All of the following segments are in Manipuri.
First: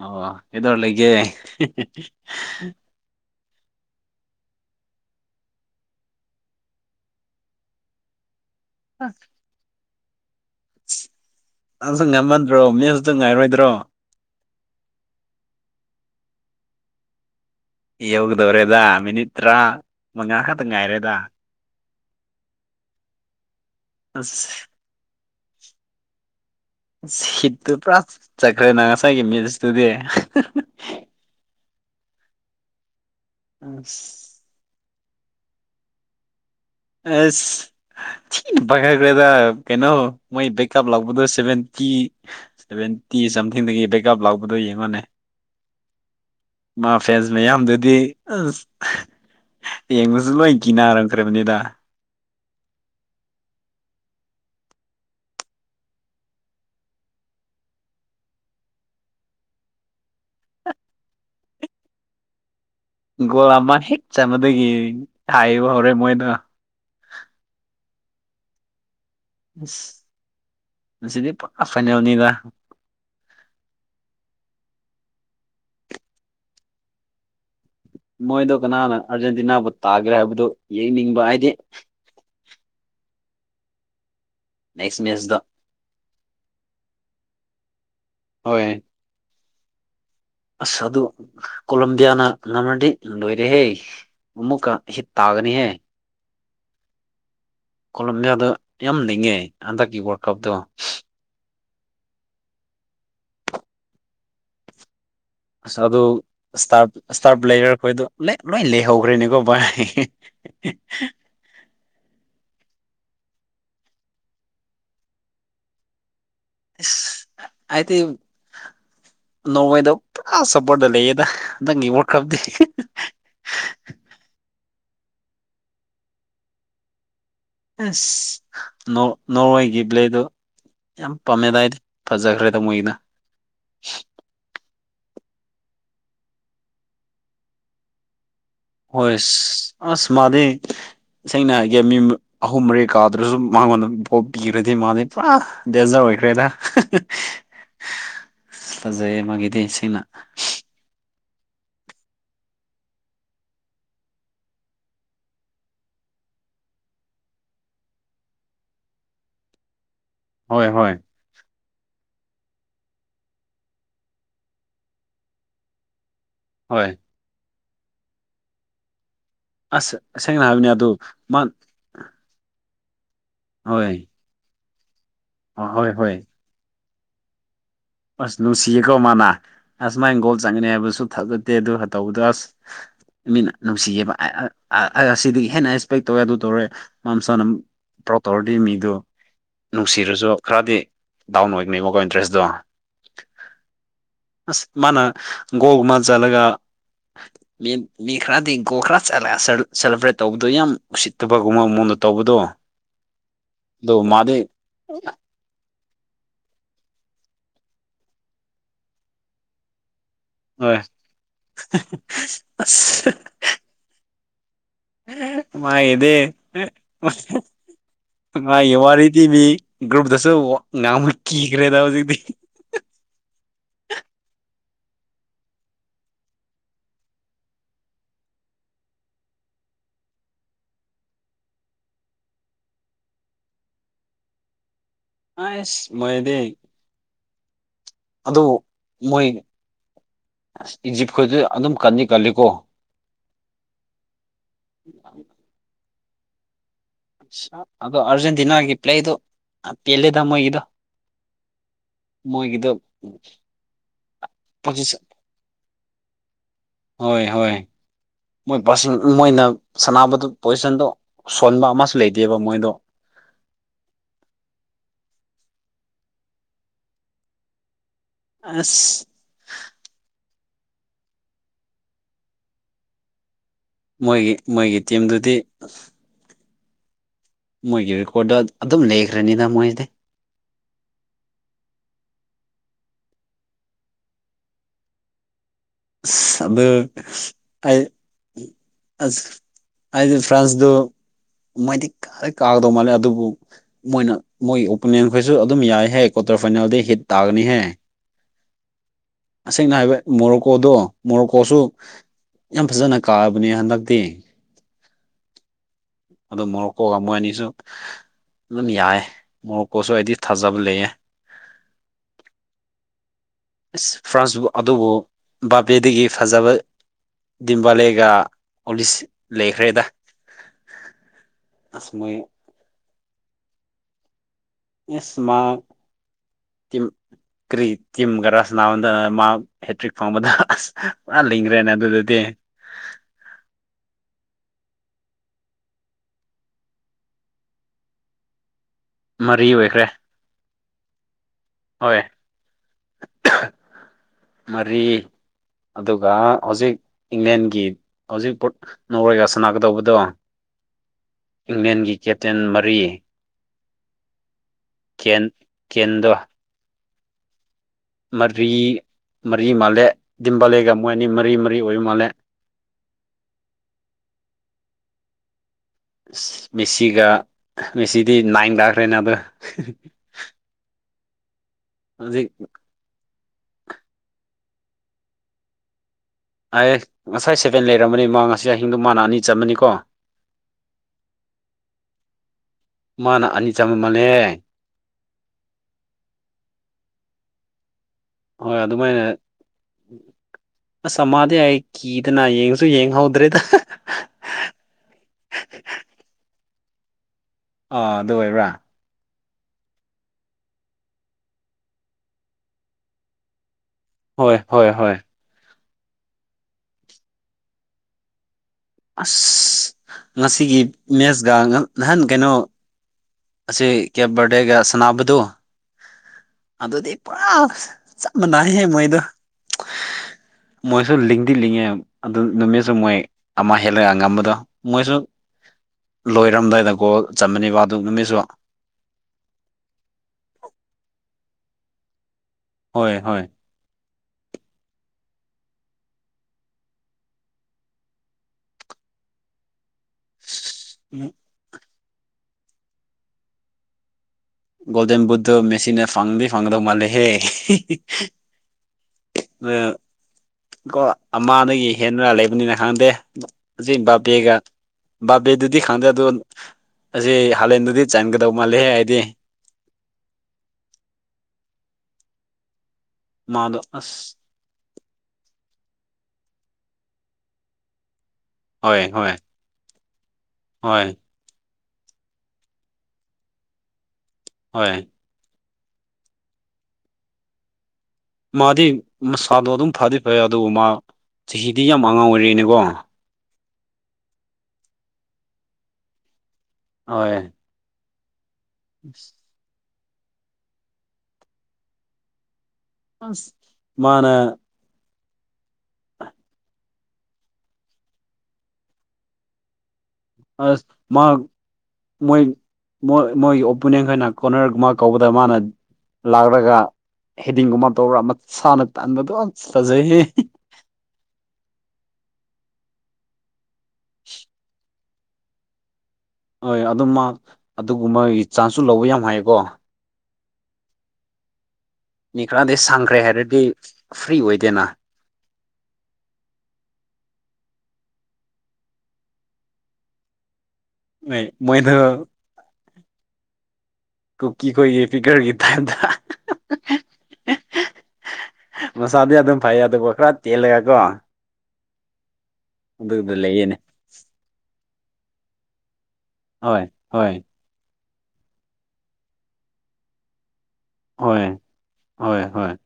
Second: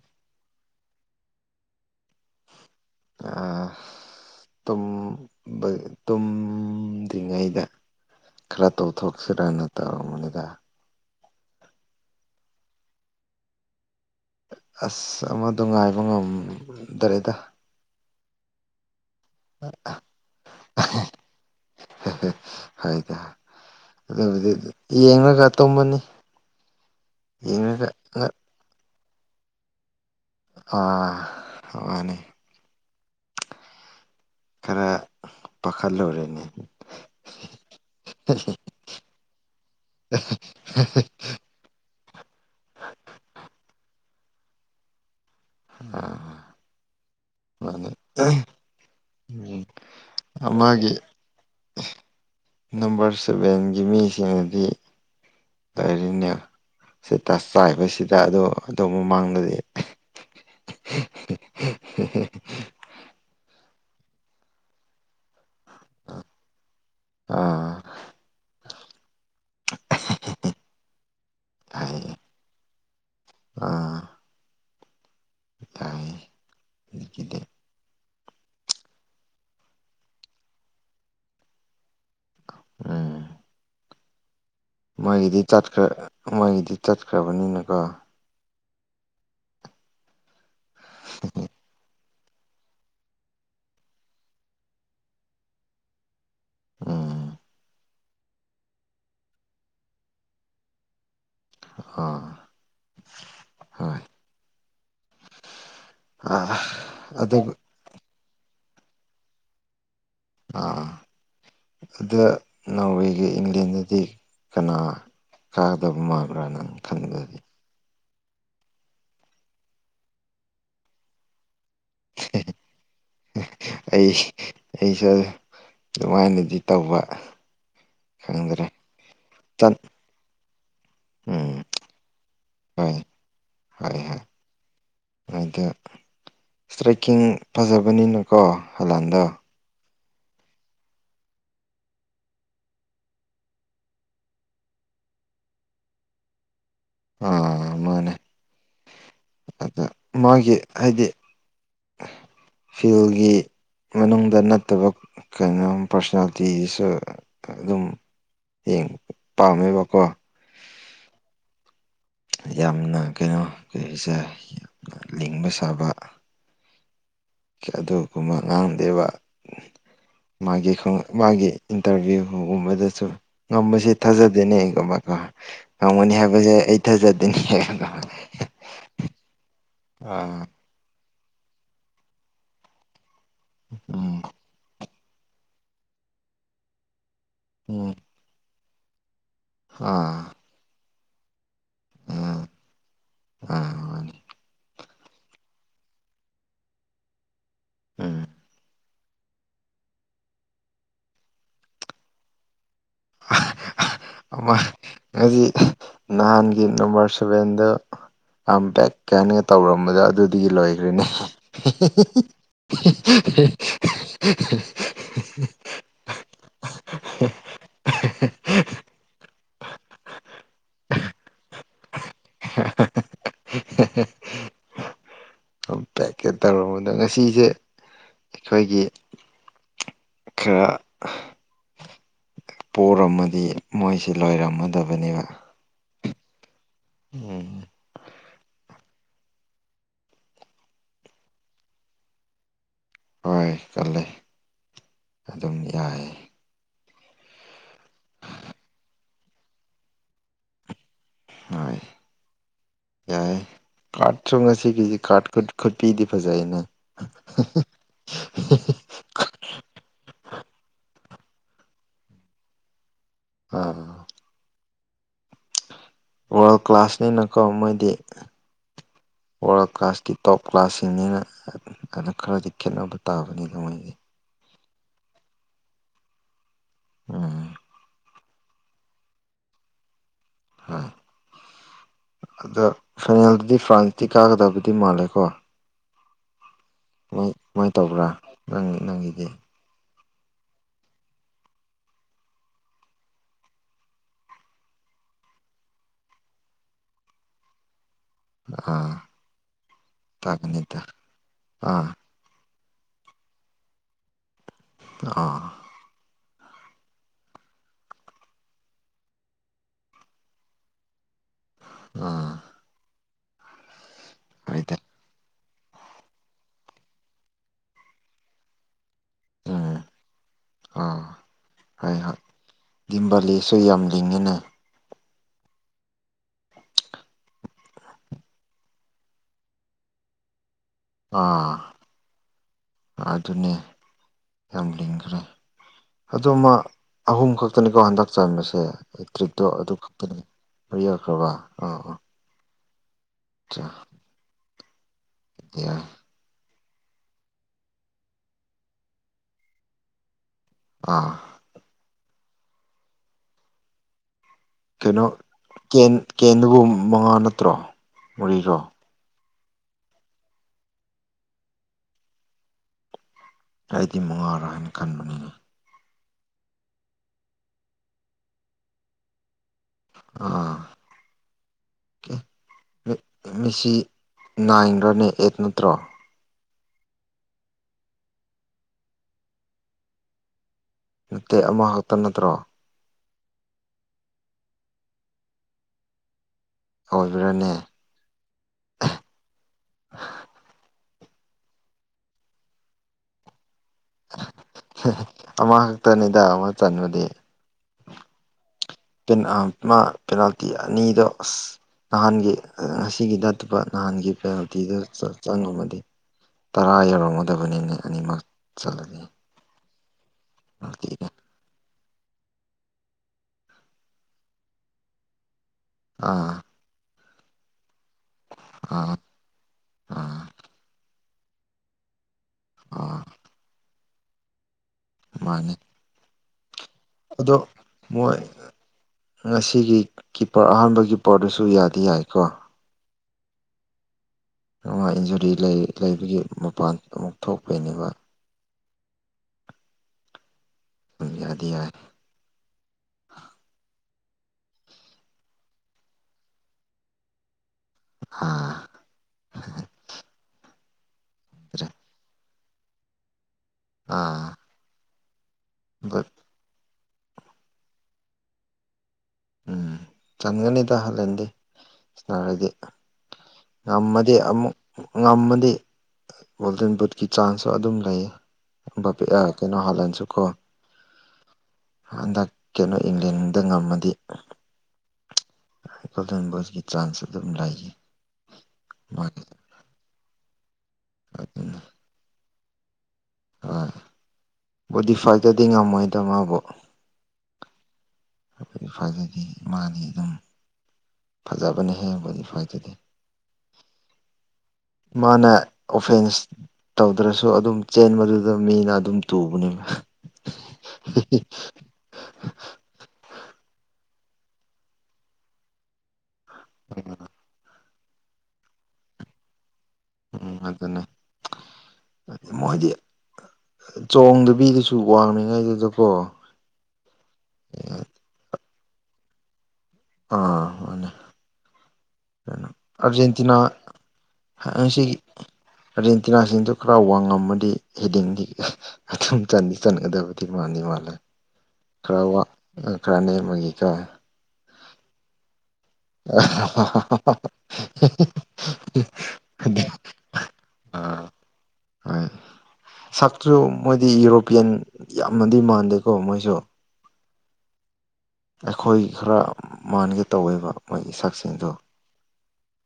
ꯑꯣ ꯀꯩꯗꯣꯔ ꯂꯩꯒꯦ ꯑ ꯇꯨꯝ ꯕ ꯇꯨꯝꯗꯤꯉꯩꯗ ꯈꯔ ꯇꯧꯊꯣꯛꯁꯤꯔꯥꯅ ꯇꯧꯕꯅꯤꯗ ꯅꯪꯁꯨ ꯉꯟꯃꯟꯗ꯭ꯔꯣ ꯃꯦꯁꯇ ꯉꯥꯏꯔꯣꯏꯗ꯭ꯔꯣ ꯑꯁ ꯑꯃꯗꯣ ꯉꯥꯏꯕ ꯉꯝꯗ꯭ꯔꯦꯗ ꯌꯧꯒꯗꯧꯔꯦꯗꯥ ꯃꯤꯅꯤꯠ ꯇ꯭ꯔꯥ ꯃꯉꯥ ꯈꯇ ꯉꯥꯏꯔꯦꯗꯥ ꯍꯦ ꯍꯦ ꯍꯣꯢꯗꯥ ꯑꯗꯨꯕꯨꯗꯤ ꯑꯁ ꯌꯦꯡꯔꯒ ꯇꯨꯝꯃꯅꯤ ꯁꯤꯠꯇꯨ ꯄꯨꯔꯥ ꯌꯦꯡꯉꯒ ꯆꯠꯈ꯭ꯔꯦꯅꯥ ꯉꯁꯥꯏꯒꯤ ꯃꯤꯁꯇꯨꯗꯤ ꯑꯥ ꯃꯥꯅꯦ ꯑꯁ ꯑ ꯄꯥꯈꯠꯂꯨꯔꯦꯅꯦ ꯑꯁ ꯊꯤꯟ ꯄꯥꯈꯠꯈ꯭ꯔꯦꯗ ꯀꯩꯅꯣ ꯃꯣꯏ ꯕꯦꯛꯀꯞ ꯂꯥꯎꯕꯗꯣ ꯁꯚꯦꯟꯇꯤ ꯁꯚꯦꯟꯇꯤ ꯁꯝꯊꯤꯡꯗꯒꯤ ꯕꯦꯛꯑꯞ ꯂꯥꯎꯕꯗꯣ ꯌꯦꯡꯉꯣꯅꯦ ꯑ ꯃꯥ ꯐꯦꯖ ꯃꯌꯥꯝꯗꯨꯗꯤ ꯑꯁ ꯌꯦꯡꯕꯁꯨ ꯂꯣꯏ ꯑꯃꯒꯤ ꯀꯤꯅꯥꯔꯝꯈ꯭ꯔꯕꯅꯤꯗꯥ ꯅꯝꯕꯔ ꯁꯚꯦꯟꯒꯤ ꯃꯤꯁꯤꯡꯅꯗꯤ ꯗꯥꯢꯔꯤꯅꯦ ꯁꯤꯇꯁ ꯆꯥꯏꯕꯁꯤꯗ ꯑꯗꯣ ꯑꯗꯨ ꯃꯃꯥꯡꯗꯗꯤ [unintelligible] ꯒꯣꯜ ꯑꯃ ꯍꯦꯛ ꯆꯟꯕꯗꯒꯤ ꯍꯥꯏꯕ ꯍꯧꯔꯦ ꯃꯣꯏꯅ ꯑꯥ ꯑꯁ ꯉꯁꯤꯗꯤ ꯄꯨꯔꯥ ꯌꯥꯏꯌꯦ ꯐꯥꯢꯅꯦꯜꯅꯤꯗꯥ ꯑꯥ ꯇꯥꯏ ꯅꯤꯀꯤꯗꯤ ꯃꯣꯏꯗꯣ ꯀꯅꯥꯅ ꯑꯥꯔꯖꯦꯟꯇꯤꯅꯥꯕꯨ ꯇꯥꯒꯦꯔꯥ ꯍꯥꯏꯕꯗꯨ ꯌꯦꯡꯅꯤꯡꯕ ꯍꯥꯏꯗꯤ ꯅꯦꯛꯁ ꯃꯦꯠꯆꯇ ꯃꯥꯒꯤꯗꯤ ꯆꯠꯈ꯭ꯔ ꯃꯥꯒꯤꯗꯤ ꯆꯠꯈ꯭ꯔꯕꯅꯤꯅꯀꯣ ꯍꯣꯏ ꯑꯁ ꯑꯗꯨ ꯀꯣꯂꯝꯕꯤꯌꯥꯅ ꯉꯝꯔꯗꯤ ꯂꯣꯏꯔꯦꯍꯦ ꯑꯃꯨꯛꯀ ꯍꯤꯠ ꯇꯥꯒꯅꯤꯍꯦ ꯎꯝ ꯀꯣꯂꯝꯕ꯭ꯌꯥꯗꯣ ꯌꯥꯝ ꯂꯤꯡꯉꯦ ꯍꯟꯗꯛꯀꯤ ꯋꯥꯔꯜꯗ ꯀꯞꯇꯣ ꯑ ꯍꯣꯏ ꯑꯁ ꯑꯗꯨ ꯑꯥ ꯁ꯭ꯇꯥꯔꯞ ꯁ꯭ꯇꯥꯔ ꯑꯗꯨ ꯄ꯭ꯂꯦꯌꯔ ꯈꯣꯏꯗꯣ ꯂꯦꯛ ꯂꯣꯏ ꯂꯩꯍꯧꯈ꯭ꯔꯦꯅꯦꯀꯣ ꯚꯥꯏ ꯑꯥ ꯑꯗꯨ ꯅꯥꯎꯋꯦꯒ ꯏꯪꯂꯦꯟꯒꯗꯤ ꯀꯅꯥ ꯀꯥꯒꯗꯕ ꯃꯥꯜ ꯄꯨꯔꯥꯅ ꯈꯟꯕꯗꯗꯤ ꯑꯁ ꯑꯩꯗꯤ ꯅꯣꯔꯋꯦꯗ ꯄꯨꯔꯥ ꯁꯄꯣꯔꯠꯗ ꯂꯩꯌꯦꯗ ꯅꯪꯒꯤ ꯋꯥꯔ ꯀꯞꯇꯤ ꯑꯩ ꯑꯩꯁꯨ ꯑꯗꯨꯃꯥꯏꯅꯗꯤ ꯇꯧꯕ ꯑꯦꯁ ꯈꯪꯗ꯭ꯔꯦ ꯅꯣ ꯆꯟ ꯅꯣꯔꯋꯦꯒꯤ ꯕ꯭ꯂꯦꯗꯣ ꯌꯥꯝ ꯄꯥꯝꯃꯦꯗ ꯎꯝ ꯑꯩꯗꯤ ꯐꯖꯈ꯭ꯔꯦꯗ ꯍꯣꯏ ꯃꯣꯏꯒꯤꯅ ꯑꯗ ꯁꯇ꯭ꯔꯥꯏꯀꯤꯡ ꯐꯖꯕꯅꯤꯅꯀꯣ ꯍꯣꯏ ꯍꯜꯂꯥꯟꯗꯣ ꯑꯁ ꯑꯁ ꯃꯥꯗꯤ ꯁꯦꯡꯅ ꯍꯥꯏꯒꯦ ꯃꯤ ꯑꯍꯨꯝ ꯃꯔꯤ ꯀꯥꯗ꯭ꯔꯁꯨ ꯃꯥꯉꯣꯟꯗ ꯕꯣꯜ ꯄꯤꯒ꯭ꯔꯗꯤ ꯃꯥꯗꯤ ꯄꯨꯔꯥ ꯗꯦꯖꯔ ꯑꯣꯏꯈ꯭ꯔꯦꯗ ꯑꯥ ꯃꯥꯅꯦ ꯐꯖꯩꯌꯦ ꯃꯥꯒꯤꯗꯤ ꯑꯗ ꯁꯦꯡꯅ ꯃꯥꯒꯤ ꯍꯥꯏꯗꯤ [inaudible] ꯐꯤꯜꯒꯤ ꯃꯅꯨꯡꯗ ꯅꯠꯇꯕ ꯀꯩꯅꯣꯝ ꯄꯥꯔꯁꯣꯅꯦꯜꯂꯤꯇꯤꯒꯤꯁꯨ ꯑꯗꯨꯝ ꯌꯦꯡ ꯄꯥꯝꯃꯦꯕꯀꯣ ꯍꯣꯏ ꯍꯣꯏ ꯌꯥꯝꯅ ꯀꯩꯅꯣ ꯀꯩꯍꯥꯢꯁꯦ ꯌꯥꯝꯅ ꯂꯤꯡꯕ ꯁꯥꯕ ꯍꯣꯏ ꯑꯗꯨꯒꯨꯝꯕ ꯉꯥꯡꯗꯦꯕ ꯑꯁ ꯁꯦꯡꯅ ꯍꯥꯏꯕꯅꯦ ꯃꯥꯒꯤ ꯑꯗꯨ [unintelligible] ꯃꯥ ꯃꯥꯒꯤ ꯏꯟꯇꯔꯚ꯭ꯌꯨꯒꯨꯝꯕꯗ ꯁꯨ ꯉꯝꯕꯁꯦ ꯍꯣꯏ ꯊꯥꯖꯗꯦꯅꯦꯒꯨꯝꯕꯀꯣ ꯍꯣꯏ ꯉꯝꯒꯅꯤ ꯍꯣꯏ ꯍꯥꯏꯕꯖꯦ ꯑꯩ ꯊꯥꯖꯗꯦꯅꯦ ꯑꯁ ꯅꯨꯡꯁꯤꯌꯦꯀꯣ ꯃꯥꯅꯥ ꯑꯁꯨꯃꯥꯢ ꯒꯣꯜ ꯑꯥ ꯆꯟꯒꯅꯤ ꯍꯥꯏꯕ ꯁꯨ ꯊꯥꯖꯗꯦ ꯑꯗꯨ ꯇꯧꯕꯗꯣ ꯑꯁ ꯃꯤꯅ ꯅꯨꯡꯁꯤꯌꯦꯕ ꯎꯝ [unintelligible] ꯑꯁꯤꯗꯒꯤ ꯍꯦꯟꯅ ꯑꯦꯛꯁꯄꯦꯛ ꯇꯧꯋꯦ ꯑꯗꯨ ꯇꯧꯔꯦ ꯃꯥ ꯃꯁꯥꯅ ꯎꯝ ꯄ꯭ꯔꯥꯎꯠ ꯇꯧꯔꯗꯤ ꯃꯤꯗꯣ ꯅꯨꯡꯁꯤꯔꯁꯨ ꯑꯥ ꯈꯔꯗꯤ ꯗꯥꯎꯟ ꯑꯣꯏꯒꯅꯤꯕꯀꯣ ꯏꯟꯇꯔꯦꯁꯇꯣ ꯑ ꯃꯥꯟꯅꯦ ꯑꯁ ꯃꯥꯅ ꯒꯣꯜꯒꯨꯝꯕ ꯆꯜꯂꯒ ꯃꯤ ꯃꯤ ꯎꯝ ꯈꯔꯗꯤ ꯒꫭꯜ ꯈꯔ ꯆꯠꯂ [unintelligible] ꯁꯦꯂꯦꯕ꯭ꯔꯦꯠ ꯇꯧꯕꯗꯣ ꯌꯥꯝ ꯎꯁꯤꯠꯇꯕꯒꯨꯝꯕ ꯃꯋꫭꯡꯗ ꯇꯧꯕꯗꯣ ꯑꯗꯣ ꯃꯥꯗꯤ ꯑꯃ ꯉꯁꯤ ꯅꯍꯥꯟꯒꯤ ꯅꯝꯕꯔ ꯁꯚꯦꯟꯗꫭ ꯑꯥꯝ ꯕꯦꯛ ꯀꯥꯏꯅꯒ ꯇꯧꯔꯝꯕꯗꫭ ꯑꯗꯨꯗꯤ ꯍꯣꯏ ꯂꯣꯏꯒ‍꯭ꯔꯦꯅꯦ ꯑꯁ ꯍꯦꯍꯦ [unintelligible] ꯃꯥꯒꯤꯗꯤ [unintelligible] ꯃꯥꯒꯤ ꯋꯥꯔꯤ ꯇꯤꯚꯤ ꯒ꯭ꯔꯨꯞꯗꯁꯨ ꯉꯥꯡꯕ ꯀꯤꯈ꯭ꯔꯦꯗ ꯍꯧꯖꯤꯛꯇꯤ ꯑꯝ ꯕꯦꯛ ꯀ ꯇꯧꯔꯝꯕꯗꯣ ꯉꯁꯤꯁꯦ ꯑꯩꯈꯣꯏꯒꯤ ꯈꯔ ꯄꯣꯔꯝꯃꯗꯤ ꯃꯣꯏꯁꯦ ꯂꯣꯏꯔꯝꯃꯗꯕꯅꯦꯕ ꯑꯁ ꯃꯣꯏꯗꯤ ꯎꯝ ꯑꯗꯨ ꯃꯣꯏ ꯏꯖꯤꯞꯈꯣꯏꯗꯤ ꯑꯗꯨꯝ ꯀꯟꯗꯤ ꯀꯜꯂꯤꯀꯣ ꯍꯣꯏ ꯀꯜꯂꯤ ꯑꯗꯨꯝ ꯌꯥꯏ ꯑꯗꯣ ꯑꯔꯖꯦꯟꯇꯤꯅꯥꯒꯤ ꯄ꯭ꯂꯦꯗꫭ ꯄꯦꯜꯂꯦꯗ ꯃꯣꯏꯒꯤꯗꯣ ꯍꯣꯢ ꯃꯣꯏꯒꯤꯗꯣ ꯌꯥꯏ ꯀꯥꯔꯠꯁꯨ ꯉꯁꯤꯒꯤꯖꯤ ꯄꯣꯖꯤꯁꯟ ꯀꯥꯔꯠ ꯀꯨ ꯈꯨꯄꯤꯗꯤ ꯐꯖꯩꯅ ꯍꯣꯏ ꯍꯣꯏ ꯃꯣꯏ ꯄꯥꯁꯜ ꯃꯣꯏꯅ ꯁꯥꯟꯅꯕꯗꯣ ꯄꯣꯖꯤꯁꯟꯗꯣ ꯁꯣꯟꯕ ꯑꯃꯁꯨ ꯂꯩꯇꯦꯕ ꯃꯣꯏꯗꯣ ꯑ ꯋꯥꯔꯜ ꯀ꯭ꯂꯥꯁꯅꯤꯅꯀꯣ ꯃꯣꯏꯗꯤ ꯑꯁ ꯋꯥꯔꯜ ꯀ꯭ꯂꯥꯁꯀꯤ ꯇꯣꯞ ꯀ꯭ꯂꯥꯁꯁꯤꯡꯅꯤꯅ ꯀꯅꫭ ꯈꯔꯗꯤ ꯈꯦꯠꯅꯕ ꯇꯥꯕꯅꯤ ꯃꯣꯏ ꯃꯣꯏꯒꯤ ꯃꯣꯏꯒꯤ ꯇꯤꯝꯗꯨꯗꯤ ꯎꯝ ꯃꯣꯏꯒꯤ ꯔꯦꯀꯣꯔꯠꯇ ꯑꯗꯨꯝ ꯂꯩꯈ꯭ꯔꯅꯤꯗ ꯃꯣꯏꯗꯤ ꯍꯥ ꯑꯗꫭ ꯐꯥꯏꯅꯦꯜꯗꯗꯤ ꯐ꯭ꯔꯥꯟꯁꯇꯤ ꯀꯥꯒꯗꯕꯗꯤ ꯃꯥꯜꯂꯦꯀꯣ ꯃꯥꯏ [unintelligible] ꯀꯃꯥꯏꯅ ꯇꯧꯕ꯭ꯔꯥ ꯅꯪ ꯑꯁ ꯅꯪꯒꯤꯗꯤ ꯑꯩꯗꯤ ꯐ꯭ꯔꯥꯟꯁꯗꯨ ꯃꯣꯏꯗꯤ ꯀꯥꯗꯤ ꯀꯥꯒꯗꯧ ꯃꯥꯜꯂꯦ ꯑꯗꯨꯕꯨ ꯃꯣꯏꯅ ꯃꯣꯏ ꯑꯣꯄꯣꯅꯦꯟꯈꯣꯏꯁꯨ ꯑꯗꯨꯝ ꯌꯥꯏꯍꯦ ꯀꫭ ꯀ꯭ꯋꯥꯇ꯭ꯔ ꯐꯥꯏꯅꯦꯜꯗꯤ ꯍꯤꯠ ꯇꯥꯒꯅꯤ ꯍꯦ ꯑꯥ ꯇꯁꯦꯡꯅ ꯍꯥꯏꯕ ꯃꯣꯔꯣꯀꯣꯗꯣ ꯇꯥꯒꯅꯤꯗ ꯃꯣꯔꯣꯀꯣꯁꯨ ꯑꯥ ꯌꯥꯝ ꯐꯖꯅ ꯀꯥꯕꯅꯦ ꯍꯟꯗꯛꯇꯤ ꯑ [unintelligible] ꯑꯗꯣ ꯃꯣꯔꯣꯀꯣ ꯒ ꯃꯣꯏ ꯑꯅꯤꯁꯨ ꯑꯗꯨꯝ ꯌꯥꯏ ꯃꯣꯔꯣꯀꯣꯁꯨ ꯑꯩꯗꯤ ꯊꯥꯖꯕ ꯂꯩꯌꯦ ꯑꯥ [unintelligible] ꯑꯁ ꯐ꯭ꯔꯥꯟꯁꯕꯨ ꯍꯣꯏꯗ ꯑꯗꯨꯕꯨ ꯕꯄꯦꯗꯒꯤ ꯐꯖꯕ ꯗꯤꯝꯕꯥꯂꯦꯒ ꯑꯣꯂꯤꯁ ꯎꯝ ꯂꯩꯈ꯭ꯔꯦꯗ ꯑꯥ ꯑꯁ ꯃꯣꯏ ꯂꯤꯁꯨ ꯌꯥꯝ ꯂꯤꯡꯉꯤꯅꯦ ꯏꯁ ꯃꯥ ꯇꯤꯝ ꯀ꯭ꯔꯤ ꯇꯤꯝ ꯒꯔꯥ ꯁꯥꯟꯅꯕꯗ ꯃꯥ ꯍꯦꯇ꯭ꯔꯤꯛ ꯐꯪꯕꯗꯣ ꯑꯁ ꯄꯨꯔꯥ ꯑꯥ ꯂꯤꯒ꯭ꯔꯦꯅꯦ ꯑꯗꯨꯗꯗꯤ ꯑꯗꯨꯅꯦ ꯌꯥꯝ ꯂꯤꯡꯒ꯭ꯔꯦ ꯑꯗꯨ ꯃꯥ ꯑꯍꯨꯝ ꯈꯛꯇꯅꯤꯀꯣ ꯍꯟꯗꯛ ꯆꯟꯕꯁꯦ ꯍꯦꯠꯇꯔꯤꯛꯇꯣ ꯃꯔꯤ ꯑꯗꯨ ꯑꯣꯏꯈ꯭ꯔꯦ ꯈꯛꯇꯅꯤ ꯍꯩꯌꯥꯈ꯭ꯔꯕ ꯍꯣꯏ [unintelligible] ꯑꯆꯥ [unintelligible] ꯃꯔꯤ ꯑꯗꯨꯒ ꯍꯧꯖꯤꯛ ꯏꯪꯂꯦꯟꯒꯤ ꯍꯧꯖꯤꯛ ꯄꯣꯔꯠ ꯅꯣꯔꯋꯦꯒ ꯁꯅꯥꯒꯗꯧꯕꯗꯣ ꯑꯥ ꯏꯪꯂꯦꯟꯒꯤ ꯀꯦꯞꯇꯦꯟ ꯃꯔꯤ ꯀꯩꯅꯣ ꯀꯦꯟ ꯀꯦꯟ ꯀꯦꯟꯗꯣ ꯀꯦꯟꯗꯨꯕꯨ ꯃꯉꯥ ꯅꯠꯇ꯭ꯔꯣ ꯃꯔꯤ ꯃꯔꯤꯔꯣ ꯃꯔꯤ ꯃꯥꯜꯂꯦ ꯗꯤꯝꯕꯥꯂꯦꯒ ꯃꯣꯏ ꯑꯅꯤ ꯃꯔꯤ ꯃꯔꯤ ꯑꯣꯏꯕ ꯃꯥꯜꯂꯦ ꯑꯩꯗꯤ ꯃꯉꯥꯔꯥ ꯍꯥꯏꯅ ꯈꯟꯕꯅꯤꯅꯦ ꯑꯁ ꯃꯦꯁꯤꯒ ꯃꯦꯁꯤꯗꯤ ꯅꯥꯏꯟ ꯇꯥꯛꯈ꯭ꯔꯦ ꯃꯥꯗꯣ ꯃꯦꯁꯤ ꯅꯥꯏꯟꯔꯅꯦ ꯑꯦꯠ ꯅꯠꯇ꯭ꯔꯣ ꯑꯩ ꯉꯁꯥꯏ ꯁꯦꯚꯦꯟ ꯂꯩꯔꯝꯕꯅꯤ ꯃꯥ ꯉꯁꯤ ꯑꯍꯤꯡꯗꯥ ꯃꯥꯥꯟꯅ ꯑꯅꯤ ꯆꯟꯕꯅꯤꯀꯣ ꯅꯠꯇꯦ ꯑꯃꯈꯛꯇ ꯅꯠꯇ꯭ꯔꯣ ꯃꯥꯅ ꯑꯅꯤ ꯆꯪꯕ ꯃꯥꯜꯂꯦꯍꯦ ꯑꯣꯏꯕ꯭ꯔꯅꯦ ꯍꯣꯏ ꯑꯗꯨꯃꯥꯏꯅ ꯑꯁ ꯑꯃꯗꯤ ꯑꯩ ꯀꯤꯗꯅ ꯌꯦꯡꯁꯨ ꯌꯦꯡꯍꯧꯗ꯭ꯔꯦꯗ ꯑꯃ ꯈꯛꯇꯅꯤꯗ ꯃꯅ ꯆꯟꯕꯗꯤ ꯑꯥ ꯑꯗꯨ ꯑꯣꯏꯕ꯭ꯔꯥ ꯄꯦꯅꯥꯜ ꯃꯥ ꯄꯦꯅꯥꯜꯇꯤ ꯑꯅꯤꯗꯣ ꯑꯁ ꯅꯍꯥꯟꯒꯤ ꯉꯁꯤꯒꯤ ꯅꯠꯇꯕ ꯅꯍꯥꯟꯒꯤ ꯍꯣꯏ ꯍꯣꯏ ꯄꯦꯅꯥꯜꯇꯤꯗ ꯍꯣꯏ ꯆꯪꯉꯝꯗꯤ ꯇꯔꯥ ꯌꯧꯔꯝꯒꯗꯕꯅꯤꯅꯦ ꯑꯅꯤꯃꯛ ꯆꯠꯂꯗꯤ ꯑꯁ ꯉꯁꯤꯒꯤ ꯃꯦꯁꯒ ꯅꯍꯥꯟ ꯀꯩꯅꯣ ꯑꯁꯤ ꯀ꯭ꯔꯦꯞ ꯕꯔꯗꯦꯒ ꯁꯅꯥꯕꯗꯨ ꯑꯥ ꯄꯨꯔꯥ ꯆꯞ ꯃꯥꯟꯅꯩꯍꯦ ꯑꯥ ꯃꯣꯏꯗꯣ ꯑꯥ ꯃꯣꯏꯁꯨ ꯂꯤꯡꯗꯤ ꯂꯤꯡꯉꯦ ꯑꯗꯨ ꯅꯨꯃꯤꯠꯁꯨ ꯃꯣꯏ ꯑꯥ ꯑꯃ ꯍꯦꯜꯂꯛꯒ ꯉꯝꯕꯗꯣ ꯃꯣꯏꯁꯨ ꯃꯥꯅꯤ ꯂꯣꯏꯔꯝꯗꯥꯏꯗ ꯒꯣꯜ ꯆꯝꯕꯅꯦꯕ ꯑꯗꯨ ꯃꯤꯁ ꯍꯣꯏ ꯉꯁꯤꯒꯤ ꯀꯤꯄꯥꯔ ꯑꯍꯥꯟꯕ ꯀꯤꯄꯣꯔꯗꯨꯁꯨ ꯌꯥꯗꯤ ꯌꯥꯏꯀꯣ ꯍꯣꯏ ꯍꯣꯏ ꯅꯨꯉꯥꯏ ꯏꯟꯖꯨꯔꯤ ꯂꯩ ꯂꯩꯕꯒꯤ ꯃꯄꯥꯟ ꯑꯃꯨꯛ ꯊꯣꯛꯄꯩꯅꯦꯕ ꯎꯝ ꯌꯥꯗꯤ ꯌꯥꯏ ꯒꯣꯜꯗꯟ ꯕꯨꯠꯇꯨ ꯃꯦꯁꯤꯅ ꯐꯪꯗꯤ ꯐꯪꯒꯗꯧ ꯃꯥꯜꯂꯦꯍꯦ ꯑꯥ [unintelligible] ꯀꯣ ꯗ꯭ꯔꯦ ꯑꯃꯗꯒꯤ ꯍꯦꯟꯔ ꯂꯩꯕꯅꯤꯅ ꯈꯥꯡꯗꯦ ꯍꯧꯖꯤꯛ ꯑꯥ ꯕꯥꯕꯦꯒ ꯕꯥꯕꯦꯗꯨꯗꯤ ꯈꯡꯗꯦ ꯕꯠ ꯑꯗꫭ ꯑꯁꯤ ꯍꯥꯂꯦꯟꯗꯨꯗꯤ ꯆꯟꯒꯗꯧ ꯃꯥꯜꯂꯦꯍꯦ ꯑꯩꯗꯤ ꯎꯝ ꯆꯟꯒꯅꯤꯗ ꯍꯥꯂꯦꯟꯗꯤ ꯁꯥꯅꯔꯗꯤ ꯃꯥꯗꯣ ꯑꯁ ꯉꯝꯃꯗꯤ ꯑꯃꯨꯛ ꯉꯝꯃꯗꯤ ꯒꯣꯜꯗꯟ ꯕꯨꯠꯀꯤ ꯆꯥꯟꯁꯁꯨ ꯑꯗꯨꯝ ꯂꯩꯌꯦ ꯍꯣꯏ ꯕꯥꯄꯦ ꯍꯣꯏ ꯑ ꯀꯩꯅꯣ ꯍꯂꯥꯟꯁꯨ ꯀꯣ ꯍꯣꯏ ꯍꯟꯗꯛ ꯀꯩꯅꯣ ꯏꯪꯂꯦꯟꯗ ꯉꯝꯃꯗꯤ ꯍꯣꯏ ꯒꯣꯜꯗꯟ ꯕꯨꯠꯀꯤ ꯆꯥꯟꯁꯁꯨ ꯑꯗꯨꯝ ꯂꯩꯌꯦ ꯃꯥꯗꯤ ꯃꯥꯒꯤ ꯃꯁꯥꯗꯣ ꯑꯗꯨꯝ ꯐꯗꯤ ꯐꯩꯌꯦ ꯑꯗꯨꯕꯨ ꯃꯥ ꯆꯍꯤꯗꯤ ꯌꯥꯝ ꯑꯉꯥꯡ ꯑꯣꯏꯔꯤꯅꯦ [unintelligible] ꯕꫭꯗꯤ ꯐꯥꯏꯠꯇꯗꯤ ꯉꯝꯃꯣꯏꯗ ꯃꯥꯕꯨ ꯍꯣꯏ [unintelligible] ꯃꯥꯅꯤ ꯐꯖꯕꯅꯦꯍꯦ ꯕꫭꯗꯤ ꯐꯥꯏꯠ ꯇꯨꯗꯤ ꯃꯥꯅ ꯃꯥꯅ ꯑꯣꯐꯦꯟꯁ ꯇꯧꯗ꯭ꯔꯁꯨ ꯑꯗꯨꯝ ꯆꯦꯟꯕꯗꯨꯗ ꯃꯤꯅ ꯑꯗꯨꯝ ꯇꯨꯕꯅꯦꯕ ꯑꯁ ꯃꯥ ꯃꯣꯏ ꯃꯣꯏ ꯃꯣꯏꯒꯤ ꯑꯣꯄꯣꯅꯦꯟ ꯈꯩꯅ ꯀꯣꯅꯔꯒꯨꯝꯃ ꯀꯥꯎꯕꯗ ꯃꯥꯅ ꯂꯥꯛꯔꯒ ꯍꯦꯗꯤꯡꯒꯨꯝꯕ ꯇꯧꯔ ꯑꯝꯃ ꯁꯥꯅ ꯇꯥꯟꯕꯗꯣ [unintelligible] ꯐꯖꯩꯍꯦ ꯎꯝ ꯑꯗꯨꯅꯦ ꯃꯣꯏꯗꯤ ꯆꯣꯡꯗꯕꯤꯗꯁꯨ ꯋꯥꯡꯂꯤꯉꯥꯏꯗꯨꯗꯀꯣ ꯍꯣꯏ ꯑꯗꯨꯝꯃꯛ ꯑꯗꯨꯒꯨꯝꯕꯒꯤ ꯆꯥꯟꯁꯁꯨ ꯂꯧꯕ ꯌꯥꯝ ꯍꯥꯏꯌꯦꯀꯣ ꯑꯥ ꯃꯥꯅꯦ ꯃꯤ ꯀꯩꯅꯣ ꯈꯔꯗꯤ ꯁꯪꯈ꯭ꯔꯦ ꯍꯥꯏꯔꯗꯤ ꯑꯥꯔꯖꯦꯟꯇꯤꯅꯥ ꯐ꯭ꯔꯤ ꯑꯣꯏꯗꯦꯅ ꯑꯥꯔꯖꯦꯟꯇꯤꯅꯥꯁꯤꯡꯗꯨ ꯈꯔ ꯋꯥꯡꯉꯝꯃꯗꯤ ꯍꯦꯗꯤꯡꯗꯤ ꯑꯗꯨꯝ ꯆꯟꯗꯤ ꯆꯟꯒꯗꯕꯅꯤ ꯃꯥꯅꯤ ꯃꯥꯜꯂꯦ ꯍꯣꯏ ꯃꯣꯏꯗꯣ ꯈꯔ ꯋꯥ ꯈꯔ ꯅꯦꯝꯕꯒꯤ ꯀꯣ ꯀꯨꯀꯤ ꯈꯣꯏꯒꯤ ꯐꯤꯒꯔꯒꯤ ꯇꯥꯏꯞꯇ [unintelligible] ꯃꯁꯥꯗꯤ ꯑꯗꯨꯝ ꯐꯩꯌꯦ ꯑꯗꯨꯕꯨ ꯈꯔ ꯇꯦꯜꯂꯦꯀꯣ [inaudible] ꯍꫭꯏ ꯁꯛꯆꯨ ꯃꯣꯏꯗꯤ ꯌꯨꯔꯣꯄꯤꯌꯥꯟ ꯌꯥꯝꯅꯗꯤ ꯃꯥꯟꯗꯦ ꯍꯣꯏ ꯍꯣꯏ ꯑꯩꯈꯣꯏ ꯈꯔ ꯃꯥꯟꯒꯦ ꯇꯧꯋꯦꯕ ꯃꯣꯏꯒꯤ ꯍꯣꯏ ꯁꯛꯁꯤꯡꯗꯣ ꯍꯣꯏ ꯍꯣꯏ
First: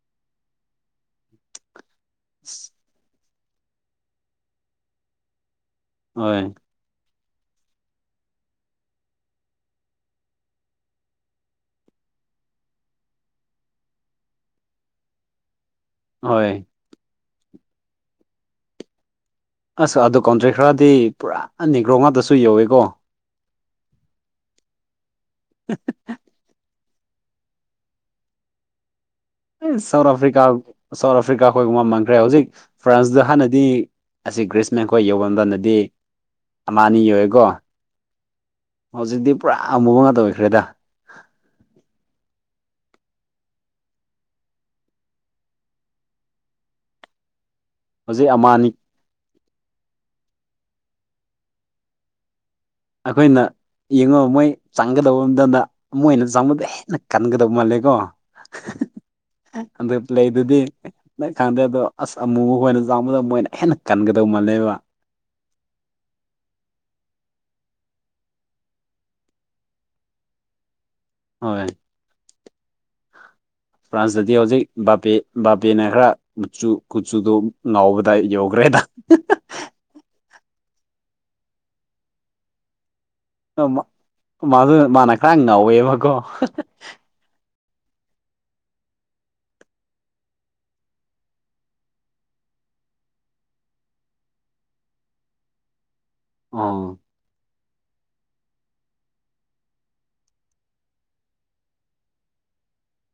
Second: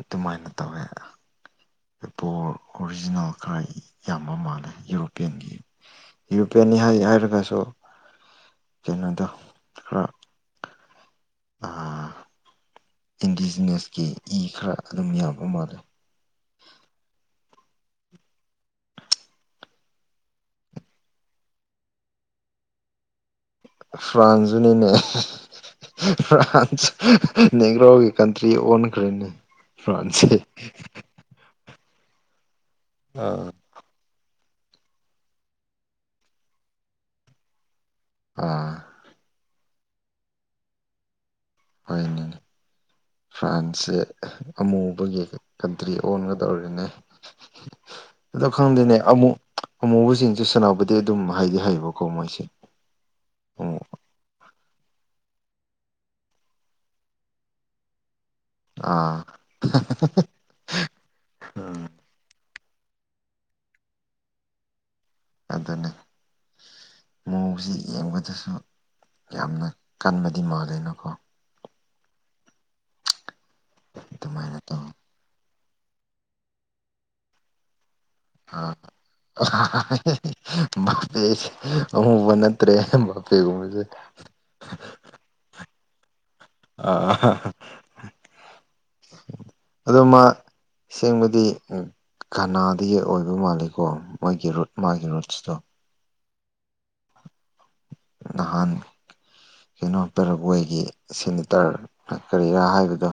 ꯑꯗꯨꯃꯥꯏꯅ ꯇꯧꯋꯦ ꯄꯣꯔ ꯑꯣꯔꯤꯖꯤꯅꯦꯜ ꯍꫭꯏ ꯌꯥꯝꯕ ꯃꯥꯜꯂꯦ ꯌꯨꯔꯣꯄꯤꯌꯥꯟꯒꯤ ꯍꯣꯏ ꯌꯨꯔꯣꯄ꯭ꯌꯥꯟꯅꯤ ꯍꯥꯏ ꯍꯥꯏꯔ [unintelligible] ꯀꯩꯅꯣꯗꯣ ꯈꯔ ꯑꯥ ꯏꯟꯗꯤꯖꯤꯅꯁꯀꯤ ꯏ ꯈꯔ ꯑꯗꯨꯝ ꯌꯥꯎꯕ ꯃꯥꯜꯂꯦ ꯍꯣꯏ ꯑꯁ ꯑꯗꯣ ꯀꯣꯟꯇ꯭ꯔꯦꯛ ꯈꯔꯗꯤ ꯄꯨꯔꯥ ꯅꯦꯒ꯭ꯔꯣ ꯉꯥꯛꯇꯁꯨ ꯌꯧꯋꯦꯀꯣ ꯐ꯭ꯔꯥꯟꯁꯖꯨꯅꯤꯅꯦ ꯐ꯭ꯔꯥꯟꯁ ꯅꯦꯒ꯭ꯔꯣꯒꯤ ꯀꯟꯇ꯭ꯔꯤ ꯑꯣꯟ ꯏꯁ ꯁꯥꯎꯠ ꯑꯐ꯭ꯔꯤꯀꯥ ꯁꯥꯎꯠ ꯑꯐ꯭ꯔꯤꯀꯥ ꯑꯩꯈꯣꯏꯒꯨꯝꯕ ꯃꯥꯟꯈ꯭ꯔꯦ ꯍꯧꯖꯤꯛ ꯐ꯭ꯔꯥꯟꯁꯇ ꯑꯥ ꯍꯥꯟꯅꯗꯤ ꯑꯁꯤ ꯒ꯭ꯔꯤꯁꯃꯦꯟꯈꯣꯏ ꯌꯧꯐꯝꯝꯕꯗꯗꯤ ꯑꯃ ꯑꯅꯤ ꯌꯧꯑꯦꯀꯣ ꯑꯥ ꯍꯧꯖꯤꯛꯇꯤ ꯄꯨꯔꯥ ꯑꯃꯨꯕ ꯉꯥꯛꯇ ꯑꯣꯏꯈ꯭ꯔꯦꯗ ꯍꯣꯏꯅꯤꯅꯦ ꯐ꯭ꯔꯥꯟꯁꯁꯦ ꯑꯃꯨꯕꯒꯤ ꯀꯟꯇ꯭ꯔꯤ ꯑꯣꯟꯒꯗꯧꯔꯤꯅꯦ ꯍꯧꯖꯤꯛ ꯑꯃ ꯑꯗꯨ ꯑꯅꯤ ꯈꯪꯗꯦꯅꯦ ꯑꯃꯨꯛ ꯑꯃꯨꯕꯁꯤꯡꯁꯦ ꯁꯅꯥꯄꯇꯤ ꯑꯗꯨꯝ ꯍꯩꯗꯤ ꯍꯩꯌꯦꯕꯀꯣ ꯃꯣꯏꯁꯦ ꯑꯩꯈꯣꯏꯅ ꯑꯃꯨꯛ ꯌꯦꯡꯉꯨ ꯃꯣꯏ ꯆꯪꯒꯗꯕ ꯃꯗ ꯃꯣꯏꯅ ꯆꯪꯕꯗ ꯍꯦꯟꯅ ꯀꯟꯒꯗꯕ ꯃꯥꯜꯂꯦꯀꯣ ꯑꯥ ꯑꯗꯨ ꯄꯂꯦ ꯗꯨꯗꯤ ꯅꯪ ꯈꯪꯗꯦ ꯑꯗꯣ ꯎꯝ ꯑꯁ ꯑꯃꯨꯛ ꯑꯩꯣꯏꯅ ꯆꯥꯡꯕꯗ ꯃꯣꯏꯅ ꯍꯦꯟꯅ ꯀꯟꯒꯗꯧ ꯃꯥꯜꯂꯦꯕ ꯑꯗꯨꯅꯤ ꯃꯣꯡꯁꯤ ꯌꯦꯡꯕꯗꯁꯨ ꯌꯥꯝꯅ ꯀꯟꯕꯗꯤ ꯃꯥꯜꯂꯦꯅꯀꯣ ꯍꯣꯏ ꯐ꯭ꯔꯥꯟꯁꯇꯗꯤ ꯑꯗꯨꯃꯥꯏꯅ ꯍꯧꯖꯤꯛ ꯇꯧ ꯕꯥꯄꯦ ꯕꯥꯄꯦꯅ ꯈꯔ ꯃꯆꯨꯪ ꯀꯨꯆꯨꯗꯣ ꯉꯥꯎꯕꯗ ꯗꯥ ꯌꯣꯒ ꯔꯦꯗ ꯕꯄꯦꯁꯦ ꯑꯃꯨꯕ ꯅꯠꯇ꯭ꯔꯦ ꯕꯥꯄꯦꯒꯨꯝꯕꯁꯦ ꯃꯥ ꯃꯥꯗꯣ ꯃꯥꯅ ꯈꯔ ꯉꯧꯋꯦꯕꯀꯣ ꯑꯥ ꯑꯍꯥ ꯑꯗꯨ ꯃꯥ ꯁꯦꯡꯕꯗꯤ ꯎꯝ ꯀꯅꯥꯗꯥꯒꯤ ꯑꯣꯏꯕ ꯃꯥꯜꯂꯤꯦ ꯀꯣ ꯃꯣꯏꯒꯤ ꯔꯨꯠ ꯃꯥꯒꯤ ꯔꯨꯠꯁꯇꯣ ꯑꯥ ꯎꯝ ꯅꯍꯥꯟ ꯀꯩꯅꯣ ꯄꯔꯒꯣꯏꯒꯤ ꯁꯦꯅꯤꯇꯔ ꯀꯔꯤꯔꯥ ꯍꯥꯏꯕꯗꯣ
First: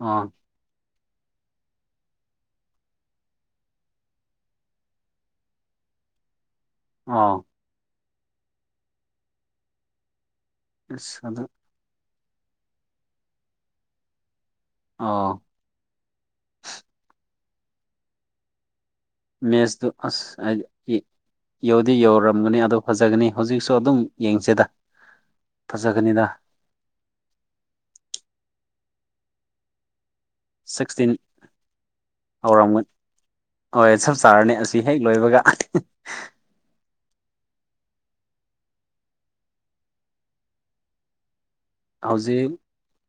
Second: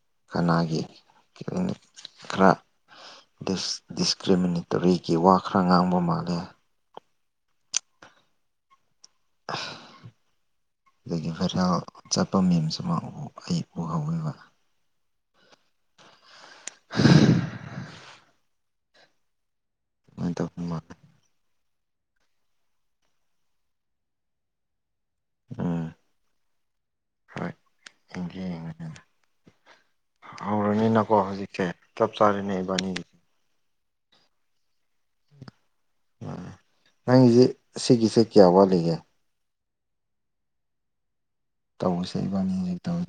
ꯑꯥ ꯀꯅꯥꯒꯤ ꯀ꯭ꯂꯤꯅꯤꯛ ꯈꯔ ꯗꯤꯁꯀ꯭ꯔꯤꯃꯤꯅꯦꯇꯣꯔꯤꯒꯤ ꯋꯥ ꯈꯔ ꯉꯥꯡꯕ ꯃꯥꯜꯂꯦ ꯑꯥꯎ ꯑꯁ ꯑꯗꯨꯗꯒꯤ ꯑꯗꯨ ꯈꯔ ꯆꯠꯄ ꯃꯦꯝꯁꯤꯃ ꯑꯃ ꯑꯩ ꯎꯍꯧꯋꯦꯕ ꯑꯥ [inaudible] ꯃꯦꯖꯗꯨ ꯑꯗꯨꯃꯥꯏꯅ ꯇꯧꯕ ꯃꯥꯜꯂꯦ ꯑꯁꯑꯩꯗꯤ ꯌꯧꯗꯤ ꯌꯧꯔꯔꯝꯒꯅꯤ ꯑꯗꯨ ꯐꯖꯒꯅꯤ ꯍꯧꯖꯤꯛꯁꯨ ꯑꯗꯨꯝ ꯌꯦꯡꯁꯤꯗ ꯎꯝ ꯐꯖꯒꯅꯤꯗ ꯍꯣꯏ ꯌꯦꯡꯒꯦ ꯌꯦꯡꯉꯒꯦ ꯁꯤꯛꯁꯇꯤꯟ ꯍꯧꯔꯅꯤꯅꯀꯣ ꯍꯧꯖꯤꯛꯇꯤ ꯆꯞ ꯆꯥꯔꯦꯅꯦ ꯍꯧꯔꯝꯒꯅꯤ ꯏꯕꯅꯤ ꯍꯣꯏ ꯆꯞ ꯆꯥꯔꯅꯤ ꯑꯁꯤ ꯍꯦꯛ ꯂꯣꯏꯕꯒ ꯅꯪꯁꯦ ꯁꯤꯒꯤꯁꯦ ꯀꯌꯥ ꯋꯥꯂ ꯂꯤꯒꯦ ꯇꯧꯁꯦ ꯍꯧꯖꯤꯛ ꯑꯩꯕꯥꯅꯤꯅꯥ ꯇꯧ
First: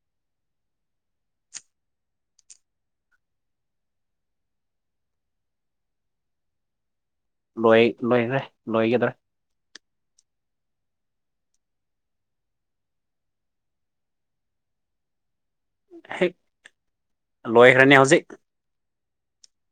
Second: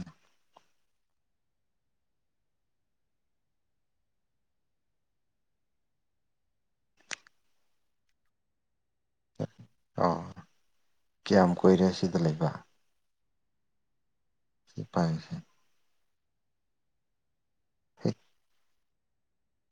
ꯂꯣꯏ ꯂꯣꯏꯔꯦ ꯂꯣꯏꯒꯗ꯭ꯔꯥ ꯑꯣ ꯀꯌꯥꯝ ꯀꯨꯏꯔꯦ ꯁꯤꯗ ꯂꯩꯕ ꯁꯤ ꯄꯥꯏꯁꯦ ꯍꯦꯛ ꯂꯣꯏꯈꯔꯥꯅꯤ ꯍꯧꯖꯤꯛ